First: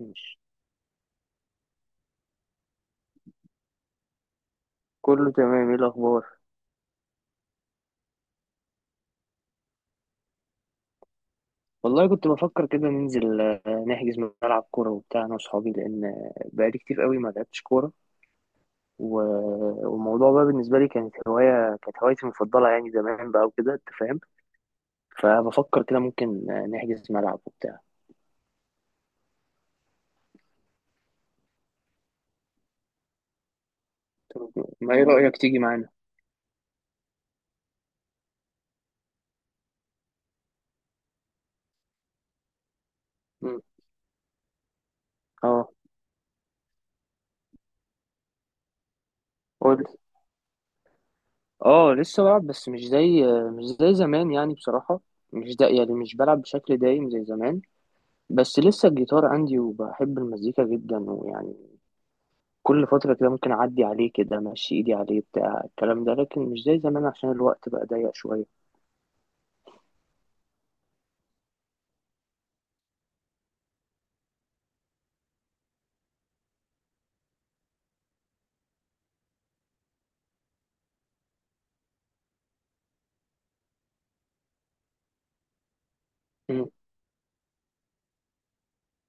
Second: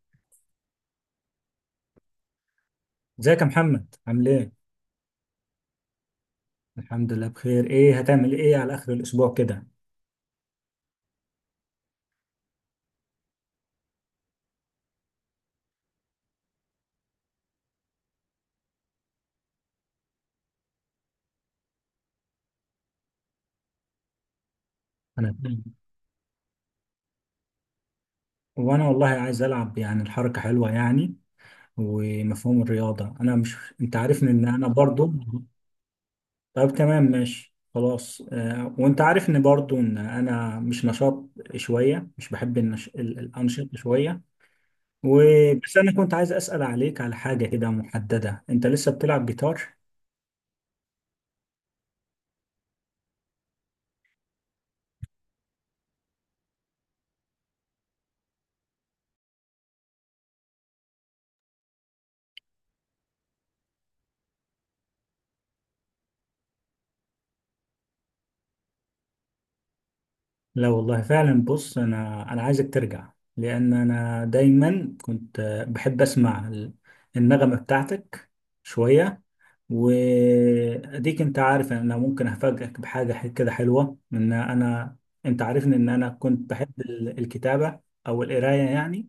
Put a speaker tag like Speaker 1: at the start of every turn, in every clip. Speaker 1: ماشي.
Speaker 2: ازيك يا محمد، عامل ايه؟
Speaker 1: كله تمام. ايه الاخبار؟
Speaker 2: الحمد لله بخير. ايه هتعمل ايه على اخر الاسبوع كده؟
Speaker 1: والله كنت بفكر كده ننزل، نحجز ملعب كوره وبتاع انا واصحابي لان بقالي كتير قوي ما لعبتش كوره. والموضوع بقى بالنسبه لي كانت هوايه، كانت هوايتي المفضله يعني زمان بقى وكده انت فاهم.
Speaker 2: انا تمام.
Speaker 1: فبفكر كده ممكن نحجز ملعب وبتاع.
Speaker 2: وانا والله عايز العب، يعني الحركة حلوة يعني. ومفهوم الرياضة، انا مش، انت عارفني ان
Speaker 1: طب
Speaker 2: انا
Speaker 1: ما ايه
Speaker 2: برضو.
Speaker 1: رايك تيجي معانا؟
Speaker 2: طب تمام ماشي خلاص، وانت عارفني برضو ان انا مش نشاط شوية، مش بحب
Speaker 1: مم.
Speaker 2: الانشطة شوية.
Speaker 1: اه،
Speaker 2: وبس انا كنت عايز اسأل عليك على حاجة كده محددة، انت لسه بتلعب جيتار؟
Speaker 1: قول. اه لسه بلعب بس مش زي زمان يعني بصراحه. مش ده، يعني مش بلعب بشكل دايم زي زمان، بس لسه الجيتار عندي وبحب المزيكا جدا. ويعني كل فترة كده ممكن أعدي عليه كده، أمشي إيدي عليه بتاع الكلام ده، لكن مش زي زمان عشان الوقت بقى ضيق شوية.
Speaker 2: لا والله فعلا، بص، انا عايزك ترجع، لان انا دايما كنت بحب اسمع النغمه بتاعتك شويه. واديك انت عارف ان انا ممكن افاجئك بحاجه كده حلوه، ان انا، انت عارفني ان انا كنت
Speaker 1: مم.
Speaker 2: بحب الكتابه او القرايه يعني.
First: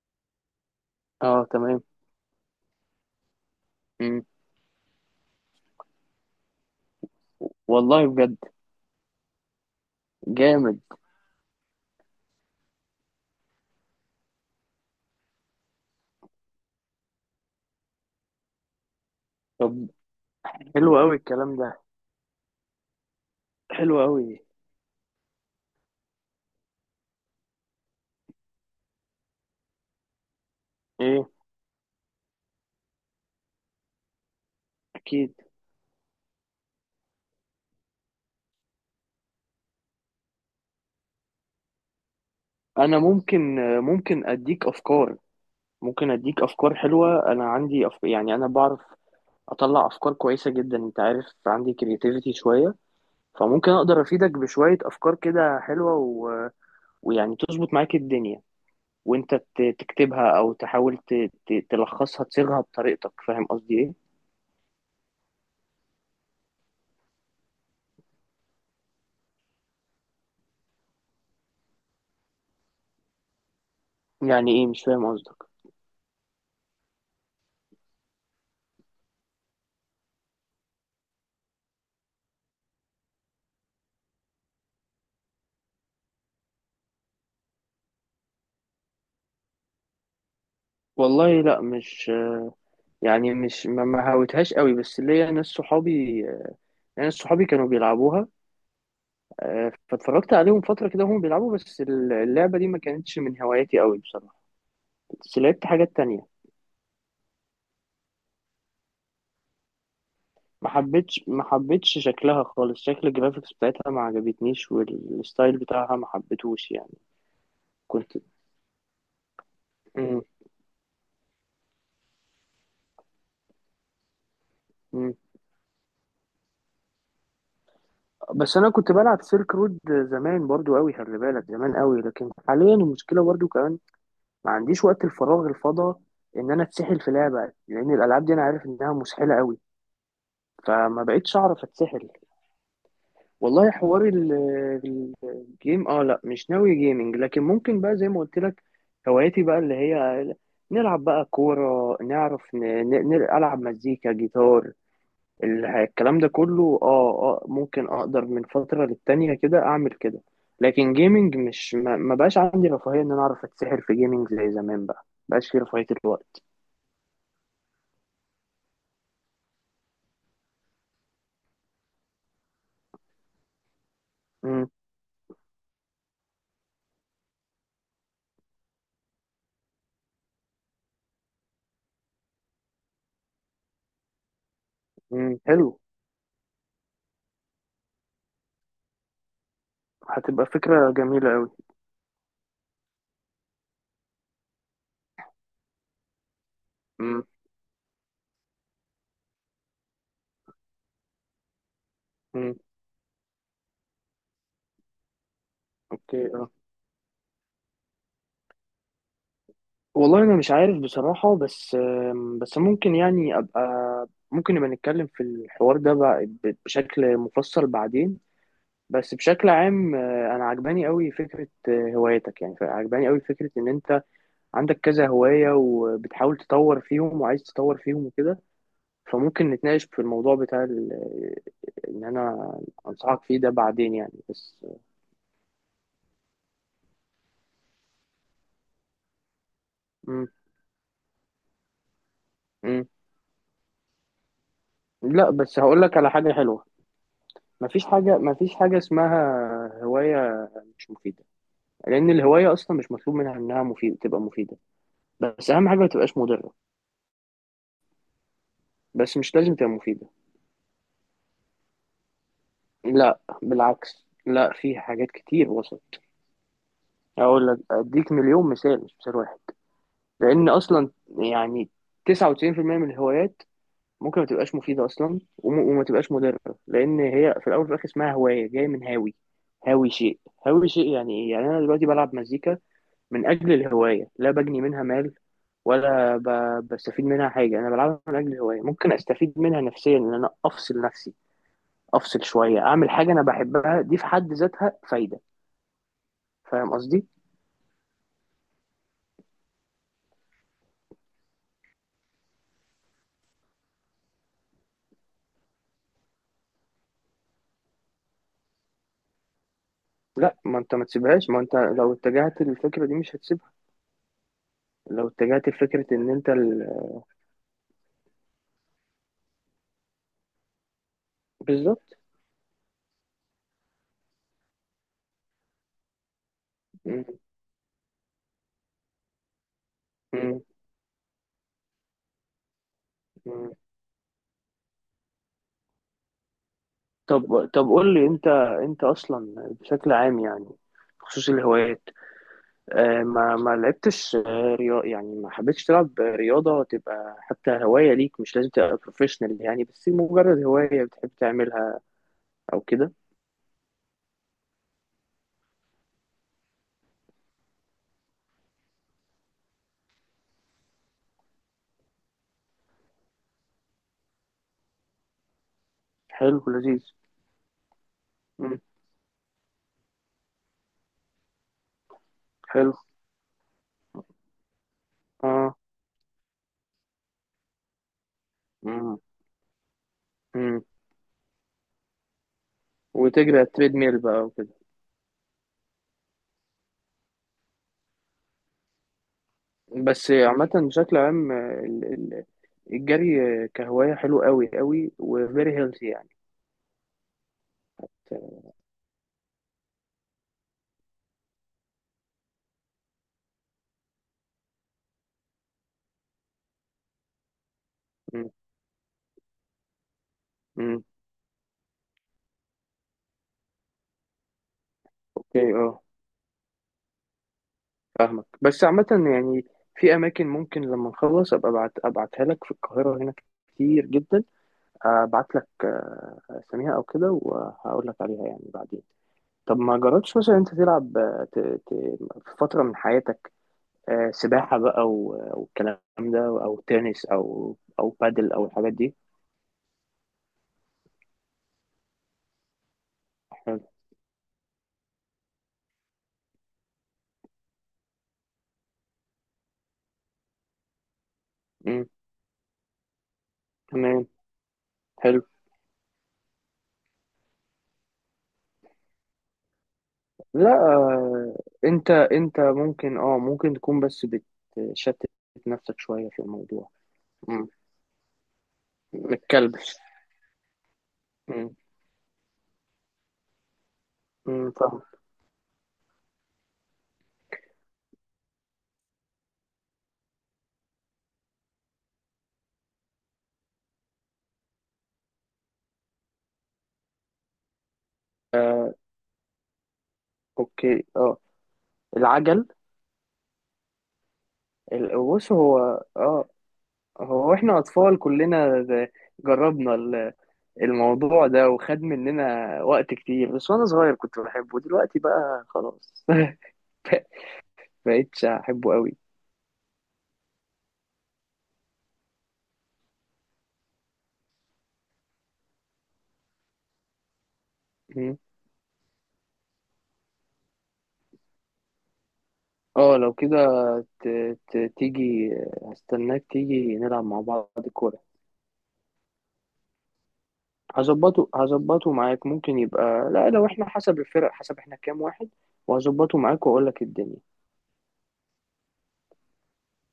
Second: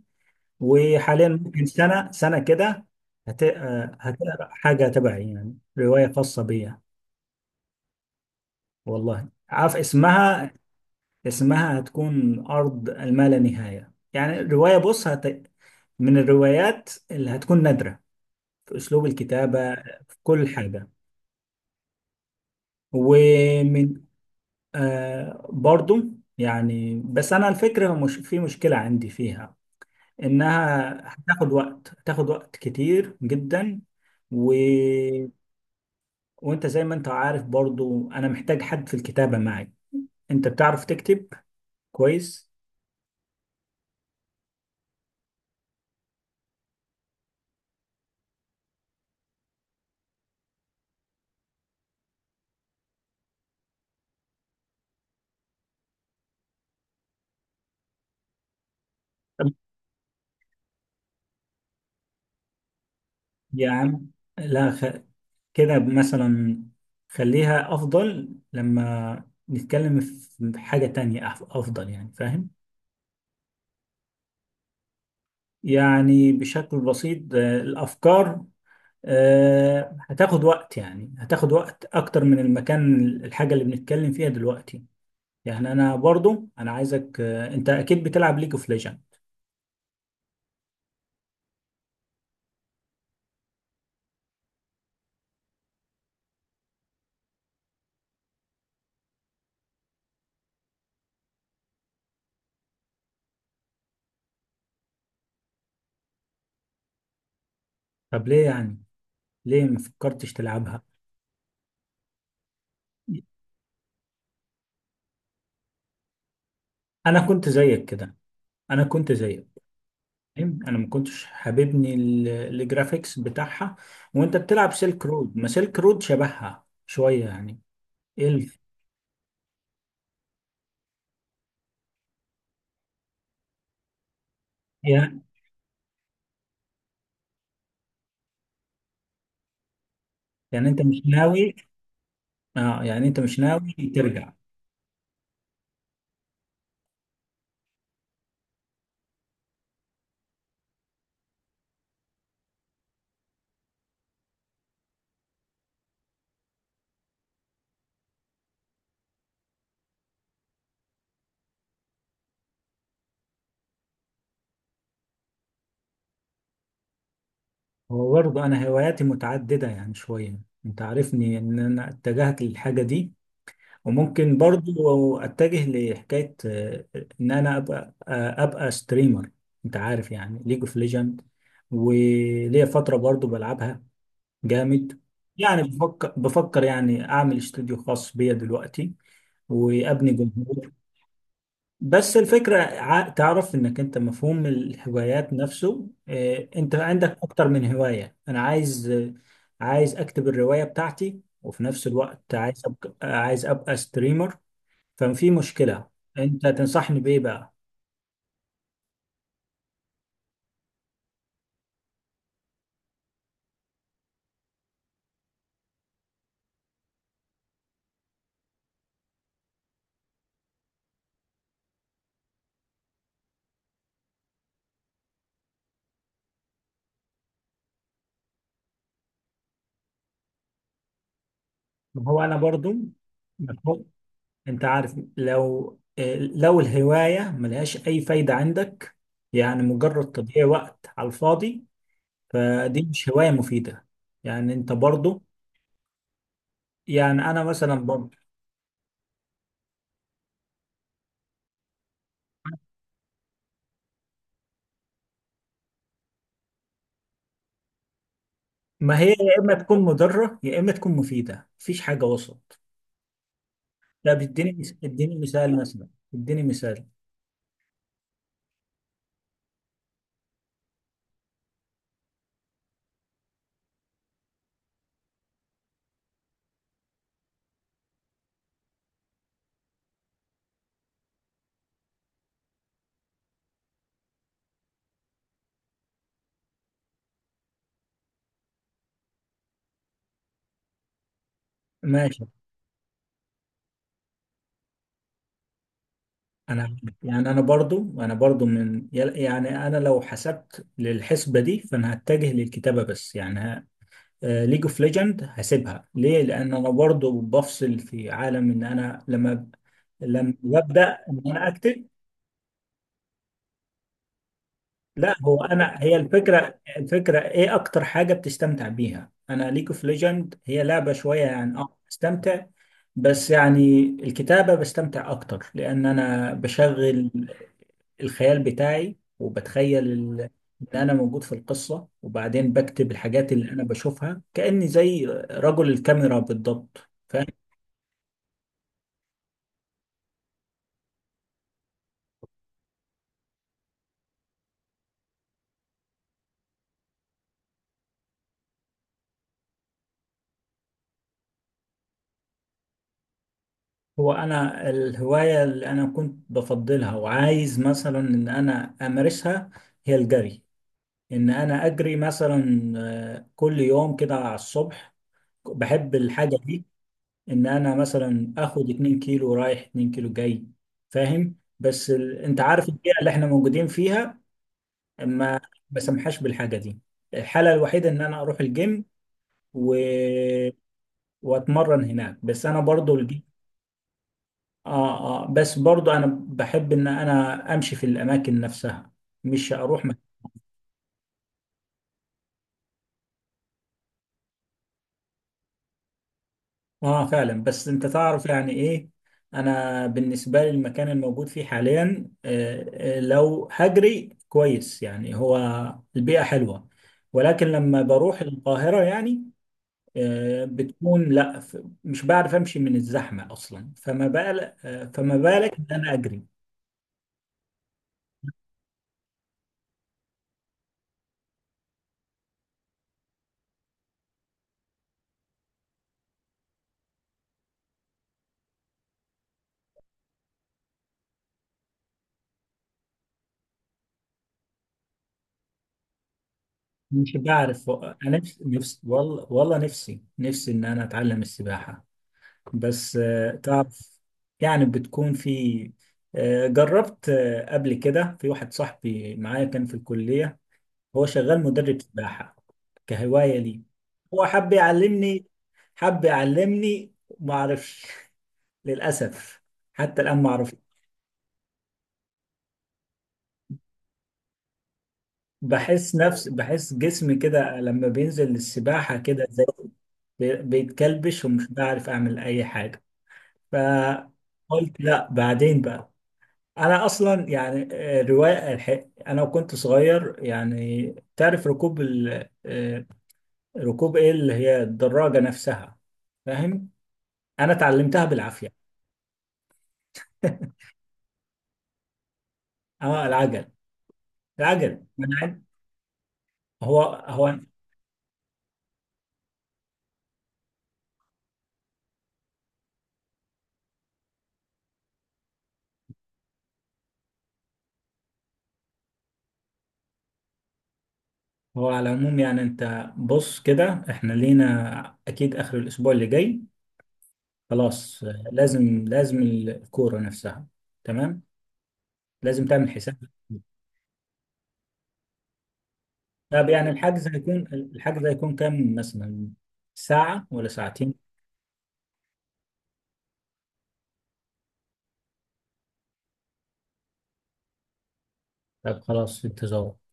Speaker 2: وحاليا
Speaker 1: آه
Speaker 2: ممكن
Speaker 1: تمام.
Speaker 2: سنه سنه كده
Speaker 1: مم.
Speaker 2: هتقرا حاجه تبعي، يعني روايه خاصه بيا.
Speaker 1: والله بجد
Speaker 2: والله عارف اسمها؟
Speaker 1: جامد.
Speaker 2: اسمها هتكون أرض الما لا نهاية. يعني الرواية بص من الروايات اللي هتكون نادرة في أسلوب الكتابة،
Speaker 1: طب.
Speaker 2: في كل حاجة.
Speaker 1: حلو أوي الكلام ده، حلو
Speaker 2: ومن
Speaker 1: أوي.
Speaker 2: برضو يعني، بس أنا الفكرة مش في مشكلة عندي فيها، إنها
Speaker 1: إيه
Speaker 2: هتاخد وقت، هتاخد وقت كتير جدا. و...
Speaker 1: أكيد.
Speaker 2: وأنت زي ما أنت عارف برضو، أنا محتاج حد في الكتابة معي. أنت بتعرف تكتب كويس.
Speaker 1: أنا ممكن أديك أفكار، ممكن أديك أفكار حلوة. أنا عندي يعني أنا بعرف أطلع أفكار كويسة جدا، أنت عارف عندي كرياتيفيتي شوية. فممكن أقدر أفيدك بشوية أفكار كده حلوة ويعني تظبط معاك الدنيا، وانت تكتبها او تحاول تلخصها تصيغها بطريقتك، فاهم
Speaker 2: يا
Speaker 1: قصدي ايه؟
Speaker 2: عم لا خ... كده مثلا خليها أفضل لما نتكلم في حاجة تانية، أفضل يعني، فاهم؟
Speaker 1: يعني ايه، مش فاهم قصدك.
Speaker 2: يعني بشكل بسيط، الأفكار هتاخد وقت، يعني هتاخد وقت أكتر من المكان، الحاجة اللي بنتكلم فيها دلوقتي. يعني أنا برضو أنا عايزك، أنت أكيد بتلعب ليج اوف ليجند.
Speaker 1: والله لا مش، يعني مش ما هاوتهاش قوي، بس ليا ناس صحابي، ناس صحابي كانوا بيلعبوها. فاتفرجت عليهم فترة كده وهم بيلعبوا، بس اللعبة دي ما كانتش من هواياتي قوي بصراحة، بس لعبت حاجات تانية.
Speaker 2: طب ليه يعني، ليه ما فكرتش
Speaker 1: ما
Speaker 2: تلعبها؟
Speaker 1: حبيتش ما حبيتش شكلها خالص، شكل الجرافيكس بتاعتها ما عجبتنيش والستايل بتاعها ما حبيتهوش يعني.
Speaker 2: أنا كنت زيك كده.
Speaker 1: كنت.
Speaker 2: أنا كنت زيك، انا ما كنتش حاببني الجرافيكس بتاعها. وانت بتلعب سيلك
Speaker 1: مم.
Speaker 2: رود، ما سيلك رود شبهها شويه يعني
Speaker 1: بس
Speaker 2: الف.
Speaker 1: انا كنت بلعب سيلك رود زمان برضو قوي، خلي بالك زمان قوي، لكن حاليا المشكله برضو كمان ما عنديش وقت
Speaker 2: يعني،
Speaker 1: الفراغ الفضا ان انا اتسحل في لعبه، لان الالعاب دي انا عارف انها مسحله قوي،
Speaker 2: يعني انت مش
Speaker 1: فما بقتش
Speaker 2: ناوي؟
Speaker 1: اعرف اتسحل.
Speaker 2: اه يعني انت مش
Speaker 1: والله
Speaker 2: ناوي
Speaker 1: حوار
Speaker 2: ترجع؟
Speaker 1: الجيم، اه لا مش ناوي جيمنج، لكن ممكن بقى زي ما قلت لك هواياتي بقى اللي هي نلعب بقى كوره، نعرف نلعب مزيكا جيتار، الكلام ده كله. اه اه ممكن اقدر من فترة للتانية كده اعمل كده، لكن جيمنج مش ما بقاش عندي رفاهية ان انا اعرف اتسحر في جيمنج زي زمان بقى، ما بقاش في رفاهية الوقت.
Speaker 2: هو برضه انا هواياتي متعدده يعني شويه. انت عارفني ان انا اتجهت للحاجه دي، وممكن
Speaker 1: امم
Speaker 2: برضه اتجه لحكايه، ان انا ابقى، ابقى ستريمر. انت عارف، يعني ليج اوف ليجند، وليا فتره برضه بلعبها جامد. يعني
Speaker 1: حلو.
Speaker 2: بفكر يعني اعمل استوديو خاص بيا دلوقتي، وابني
Speaker 1: هتبقى
Speaker 2: جمهور.
Speaker 1: فكرة جميلة قوي.
Speaker 2: بس الفكره، تعرف انك انت مفهوم الهوايات نفسه، انت عندك
Speaker 1: امم
Speaker 2: اكتر من هوايه. انا عايز، عايز اكتب الروايه بتاعتي، وفي نفس الوقت
Speaker 1: امم.
Speaker 2: عايز ابقى، عايز ابقى ستريمر. ففي مشكله.
Speaker 1: اوكي
Speaker 2: انت
Speaker 1: اه.
Speaker 2: تنصحني بايه بقى؟
Speaker 1: والله انا مش عارف بصراحة، بس بس ممكن يعني ابقى، ممكن نبقى نتكلم في الحوار ده بقى بشكل مفصل بعدين. بس بشكل عام انا عجباني قوي فكرة هوايتك، يعني عجباني قوي فكرة ان انت عندك كذا هواية وبتحاول تطور فيهم وعايز تطور فيهم وكده. فممكن نتناقش في الموضوع بتاع ان
Speaker 2: ما هو انا
Speaker 1: انا
Speaker 2: برضو،
Speaker 1: انصحك فيه ده بعدين يعني
Speaker 2: انت
Speaker 1: بس.
Speaker 2: عارف، لو الهواية ملهاش اي فايدة عندك، يعني مجرد
Speaker 1: مم.
Speaker 2: تضييع وقت على الفاضي، فدي
Speaker 1: مم.
Speaker 2: مش هواية مفيدة. يعني انت برضو،
Speaker 1: لا، بس هقول لك على حاجة حلوة.
Speaker 2: يعني انا مثلا
Speaker 1: مفيش
Speaker 2: برضو،
Speaker 1: حاجة، مفيش حاجة اسمها هواية مش مفيدة، لأن الهواية أصلا مش مطلوب منها إنها مفيدة تبقى مفيدة، بس أهم حاجة ما تبقاش مضرة.
Speaker 2: ما هي
Speaker 1: بس مش
Speaker 2: يا اما
Speaker 1: لازم تبقى
Speaker 2: تكون
Speaker 1: مفيدة.
Speaker 2: مضرة يا اما تكون مفيدة، مفيش حاجة وسط.
Speaker 1: لا بالعكس،
Speaker 2: طب اديني
Speaker 1: لا في حاجات
Speaker 2: اديني
Speaker 1: كتير
Speaker 2: مثال
Speaker 1: وصل.
Speaker 2: مثلا، اديني مثال.
Speaker 1: أقول لك أديك مليون مثال مش مثال واحد، لان اصلا يعني 99% من الهوايات ممكن ما تبقاش مفيده اصلا وما تبقاش مضره، لان هي في الاول وفي الاخر اسمها هوايه جايه من هاوي، هاوي شيء. هاوي شيء يعني ايه؟ يعني انا دلوقتي بلعب مزيكا من اجل الهوايه، لا بجني منها مال ولا ب... بستفيد منها حاجه، انا بلعبها من اجل الهوايه. ممكن استفيد منها نفسيا ان انا افصل نفسي، افصل
Speaker 2: ماشي.
Speaker 1: شويه، اعمل حاجه انا بحبها، دي في حد ذاتها فايده. فاهم
Speaker 2: انا
Speaker 1: قصدي؟
Speaker 2: يعني، انا برضو يعني انا لو حسبت للحسبة دي، فانا هتجه للكتابة، بس يعني ليج اوف ليجند هسيبها ليه؟ لان انا برضو بفصل في عالم، ان انا لما لما
Speaker 1: لا، ما انت
Speaker 2: ببدا
Speaker 1: ما
Speaker 2: ان
Speaker 1: تسيبهاش، ما
Speaker 2: انا
Speaker 1: انت
Speaker 2: اكتب.
Speaker 1: لو اتجهت للفكره دي مش هتسيبها. لو
Speaker 2: لا هو
Speaker 1: اتجهت
Speaker 2: انا،
Speaker 1: لفكرة
Speaker 2: هي
Speaker 1: إن أنت
Speaker 2: الفكره، الفكره ايه اكتر حاجه بتستمتع بيها؟ انا ليج اوف ليجند هي لعبه شويه يعني، اه
Speaker 1: بالظبط.
Speaker 2: بستمتع. بس يعني الكتابه بستمتع اكتر، لان انا
Speaker 1: مم.
Speaker 2: بشغل الخيال بتاعي، وبتخيل
Speaker 1: مم.
Speaker 2: ان انا موجود في القصه، وبعدين بكتب الحاجات اللي
Speaker 1: مم.
Speaker 2: انا بشوفها كاني زي رجل الكاميرا بالضبط.
Speaker 1: طب، قول لي أنت، أنت أصلا بشكل عام يعني بخصوص الهوايات، آه ما لعبتش رياضة؟ يعني ما حبيتش تلعب رياضة تبقى حتى هواية ليك؟ مش لازم تبقى بروفيشنال، يعني بس مجرد هواية بتحب تعملها أو كده.
Speaker 2: هو انا الهوايه اللي انا كنت بفضلها وعايز مثلا ان انا امارسها هي الجري. ان انا اجري مثلا، كل يوم كده على الصبح، بحب الحاجه
Speaker 1: حلو
Speaker 2: دي.
Speaker 1: لذيذ.
Speaker 2: ان انا مثلا
Speaker 1: مم.
Speaker 2: اخد 2 كيلو رايح 2 كيلو جاي، فاهم؟ انت عارف
Speaker 1: حلو.
Speaker 2: البيئه اللي احنا موجودين فيها، ما
Speaker 1: آه.
Speaker 2: بسمحاش بالحاجه دي. الحاله الوحيده ان انا اروح الجيم
Speaker 1: مم.
Speaker 2: و...
Speaker 1: مم.
Speaker 2: واتمرن هناك. بس انا برضو الجيم،
Speaker 1: وتجري على التريد ميل بقى.
Speaker 2: اه اه، بس برضو انا بحب ان انا امشي في الاماكن نفسها، مش اروح
Speaker 1: بس
Speaker 2: مكان.
Speaker 1: عامة بشكل عام، الجري كهواية حلو قوي قوي، وفيري هيلثي يعني.
Speaker 2: اه فعلا، بس انت تعرف يعني ايه، انا بالنسبه لي المكان الموجود فيه حاليا، لو هجري كويس يعني هو البيئه حلوه. ولكن لما بروح
Speaker 1: مم.
Speaker 2: القاهره يعني،
Speaker 1: مم.
Speaker 2: بتكون لا، مش بعرف امشي من الزحمه اصلا، فما بالك، فما بالك
Speaker 1: اوكي
Speaker 2: ان
Speaker 1: اه،
Speaker 2: انا اجري؟
Speaker 1: فاهمك. بس عامة يعني في أماكن، ممكن لما نخلص أبقى أبعت، أبعتها لك في القاهرة هنا كتير جدا. أبعت لك أساميها أو كده، وهقول لك عليها يعني بعدين. طب ما جربتش مثلا أنت تلعب في فترة من حياتك سباحة بقى والكلام ده، أو تنس
Speaker 2: مش
Speaker 1: أو
Speaker 2: بعرف
Speaker 1: أو
Speaker 2: انا،
Speaker 1: بادل
Speaker 2: نفسي
Speaker 1: أو الحاجات
Speaker 2: نفسي
Speaker 1: دي؟
Speaker 2: والله والله، نفسي نفسي ان انا اتعلم السباحه، بس
Speaker 1: حلو.
Speaker 2: تعرف، يعني بتكون في، جربت قبل كده. في واحد صاحبي معايا كان في الكلية، هو شغال مدرب سباحة. كهواية لي،
Speaker 1: تمام.
Speaker 2: هو حب
Speaker 1: حلو.
Speaker 2: يعلمني، حب يعلمني. ما اعرفش للأسف، حتى الآن ما
Speaker 1: لا،
Speaker 2: اعرف.
Speaker 1: انت انت ممكن اه ممكن تكون بس بتشتت نفسك
Speaker 2: بحس
Speaker 1: شوية في
Speaker 2: نفس،
Speaker 1: الموضوع.
Speaker 2: بحس جسمي
Speaker 1: مم.
Speaker 2: كده لما بينزل للسباحة، كده زي
Speaker 1: متكلبش.
Speaker 2: بيتكلبش، ومش
Speaker 1: مم.
Speaker 2: بعرف أعمل أي حاجة،
Speaker 1: مم،
Speaker 2: فقلت
Speaker 1: فاهم.
Speaker 2: لا بعدين بقى. انا اصلا يعني، روايه الحق انا وكنت صغير يعني، تعرف ركوب ال... آه، ركوب ايه اللي هي الدراجه نفسها، فاهم، انا اتعلمتها بالعافيه.
Speaker 1: اوكي اه، العجل.
Speaker 2: اه العجل. العجل أنا
Speaker 1: بص
Speaker 2: عارف.
Speaker 1: هو، اه
Speaker 2: هو هو
Speaker 1: هو، احنا اطفال كلنا جربنا الموضوع ده، وخد مننا وقت كتير، بس وانا صغير كنت بحبه، دلوقتي بقى خلاص بقيتش احبه.
Speaker 2: هو على العموم يعني، انت بص كده، احنا لينا اكيد اخر الاسبوع اللي جاي. خلاص
Speaker 1: قوي.
Speaker 2: لازم، لازم الكوره نفسها. تمام، لازم تعمل حساب.
Speaker 1: اه لو كده ت... تيجي، هستناك
Speaker 2: طب يعني
Speaker 1: تيجي نلعب
Speaker 2: الحجز
Speaker 1: مع
Speaker 2: هيكون،
Speaker 1: بعض. كورة.
Speaker 2: الحجز هيكون كام مثلا؟ ساعه ولا ساعتين؟
Speaker 1: هظبطه معاك، ممكن يبقى، لا لو احنا حسب الفرق، حسب احنا كام واحد، وهظبطه معاك واقول لك الدنيا.
Speaker 2: طب خلاص، في انتظار.